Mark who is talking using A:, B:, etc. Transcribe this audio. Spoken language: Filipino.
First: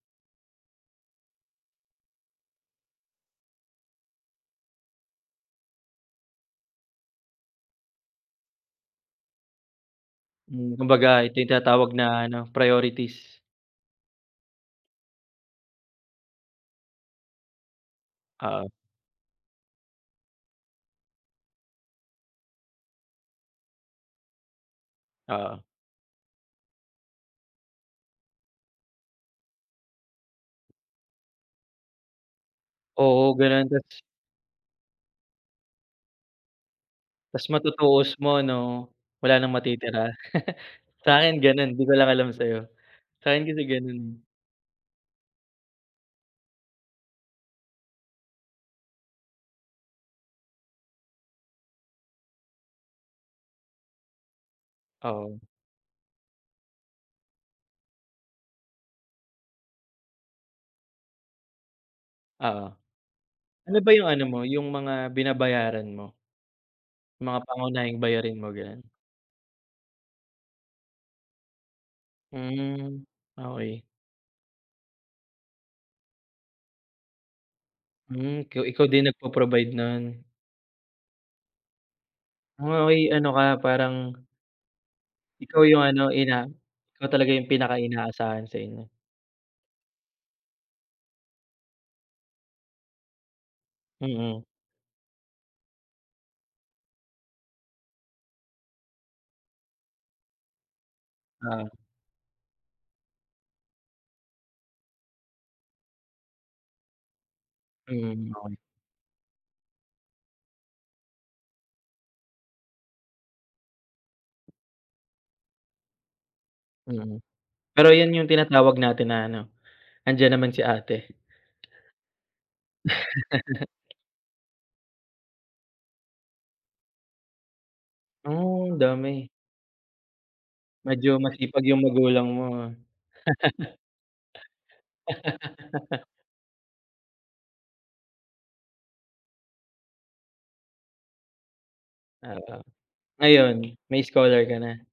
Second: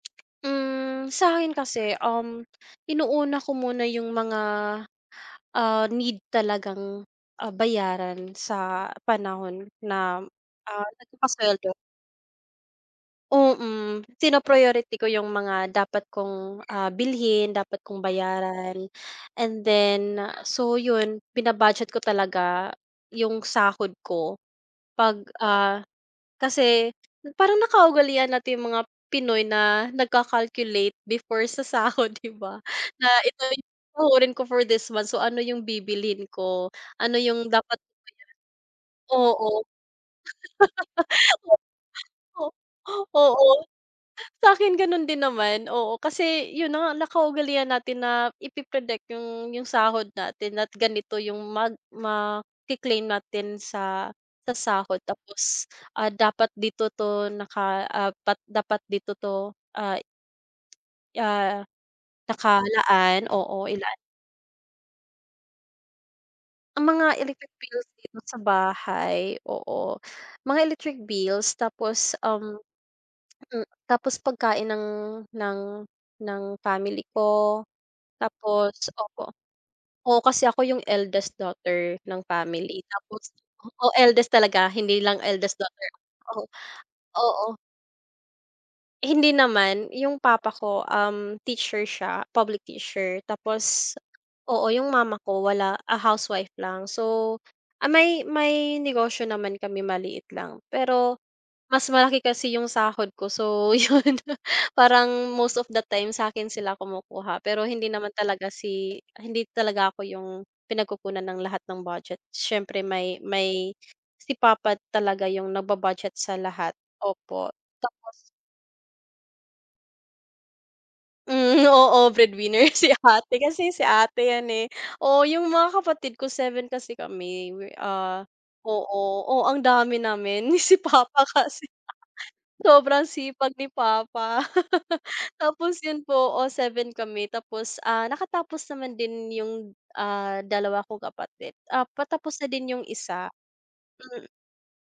A: Hmm. Sa'kin kasi, um, inuuna ko muna 'yung mga, ah, need talagang, ah, bayaran sa panahon na,
B: Hmm.
A: ah,
B: Kumbaga, ito 'yong
A: nagpasuweldo.
B: tinatawag na ano, priorities.
A: Mm, pina-priority ko 'yung mga dapat kong, ah, bilhin, dapat kong
B: Oo.
A: bayaran. And then, so 'yon, bina-budget ko talaga 'yung sahod ko. 'Pag
B: Oo.
A: ah, kasi parang nakaugalian nating mga Pinoy na nagka-calculate before sa sahod, 'di ba? Na
B: Oo,
A: ito 'yong
B: gano'n, tas
A: sasahurin ko for this month, so ano 'yung bibilhin ko? Ano
B: Tas
A: 'yung dapat
B: matutuos mo ano,
A: [unintelligible]
B: wala nang
A: Oo.
B: matitira. Sa akin gano'n, 'di ko lang alam sa'yo. Sa akin
A: Oo,
B: kasi, gano'n, eh.
A: sa akin ganon din naman. Oo, kasi 'yun 'no, nakaugalian natin na ipi-predict 'yung 'yung sahod natin at ganito 'yung mag maki-claim natin sa sa sahod.
B: Oo.
A: Tapos, ah, dapat dito 'to naka ah, dapat dapat dito 'to, ah ah,
B: Oo.
A: nakalaan. Oo,
B: Ano ba
A: ilaan
B: 'yung ano mo, 'yung mga binabayaran mo?
A: Ang mga
B: Mga
A: electric bills
B: pangunahing
A: dito
B: bayarin
A: sa
B: mo, gano'n?
A: bahay. Oo, mga electric bills. Tapos, um,
B: Hmm,
A: mm,
B: okey.
A: tapos pagkain ng ng ng family ko.
B: Hmm, ko
A: Tapos
B: ikaw din
A: opo,
B: nagpo-provide no'n?
A: oo, kasi ako yung eldest daughter ng family.
B: Oh, ay,
A: Tapos,
B: ano ka
A: oo,
B: parang
A: eldest talaga, hindi lang eldest
B: Ikaw 'yung
A: daughter.
B: ano,
A: Oo,
B: ina, ikaw talaga 'yung
A: oo.
B: pinaka-inaasahan sa inyo.
A: Hindi naman. 'Yung papa ko, um, teacher siya, public teacher. Tapos,
B: Mm.
A: oo, 'yung mama ko, wala ah, housewife lang. So ah, may may negosyo naman kami, maliit lang, pero
B: Ah.
A: mas malaki kasi yung sahod ko. So, 'yun, parang most of the time, sa akin sila kumukuha. Pero hindi naman
B: Mm.
A: talaga
B: [unintelligible]
A: si hindi talaga ako 'yung pinagkukunan ng lahat ng budget. Siyempre, may may si papa talaga 'yung nagba-budget sa lahat,
B: Mm,
A: opo.
B: pero 'yun
A: Tapos
B: 'yung tinatawag natin na, ano, "Nandiyan naman si ate."
A: Hmm, oo, breadwinner si ate, kasi si ate 'yan, eh. Oo, 'yung mga kapatid ko, 7 kasi kami. We ah,
B: Oh, ang
A: oo,
B: dami.
A: oh, ang dami namin. Si
B: Medyo
A: papa
B: masipag
A: kasi,
B: yung magulang mo, ah.
A: sobrang sipag ni papa. Tapos 'yun po, oo, 7 kami. Tapos, ah, nakatapos naman din 'yung ah, dalawa kong kapatid, ah, patapos na
B: Oo.
A: din 'yung isa,
B: Ngayon may
A: mm.
B: scholar ka na?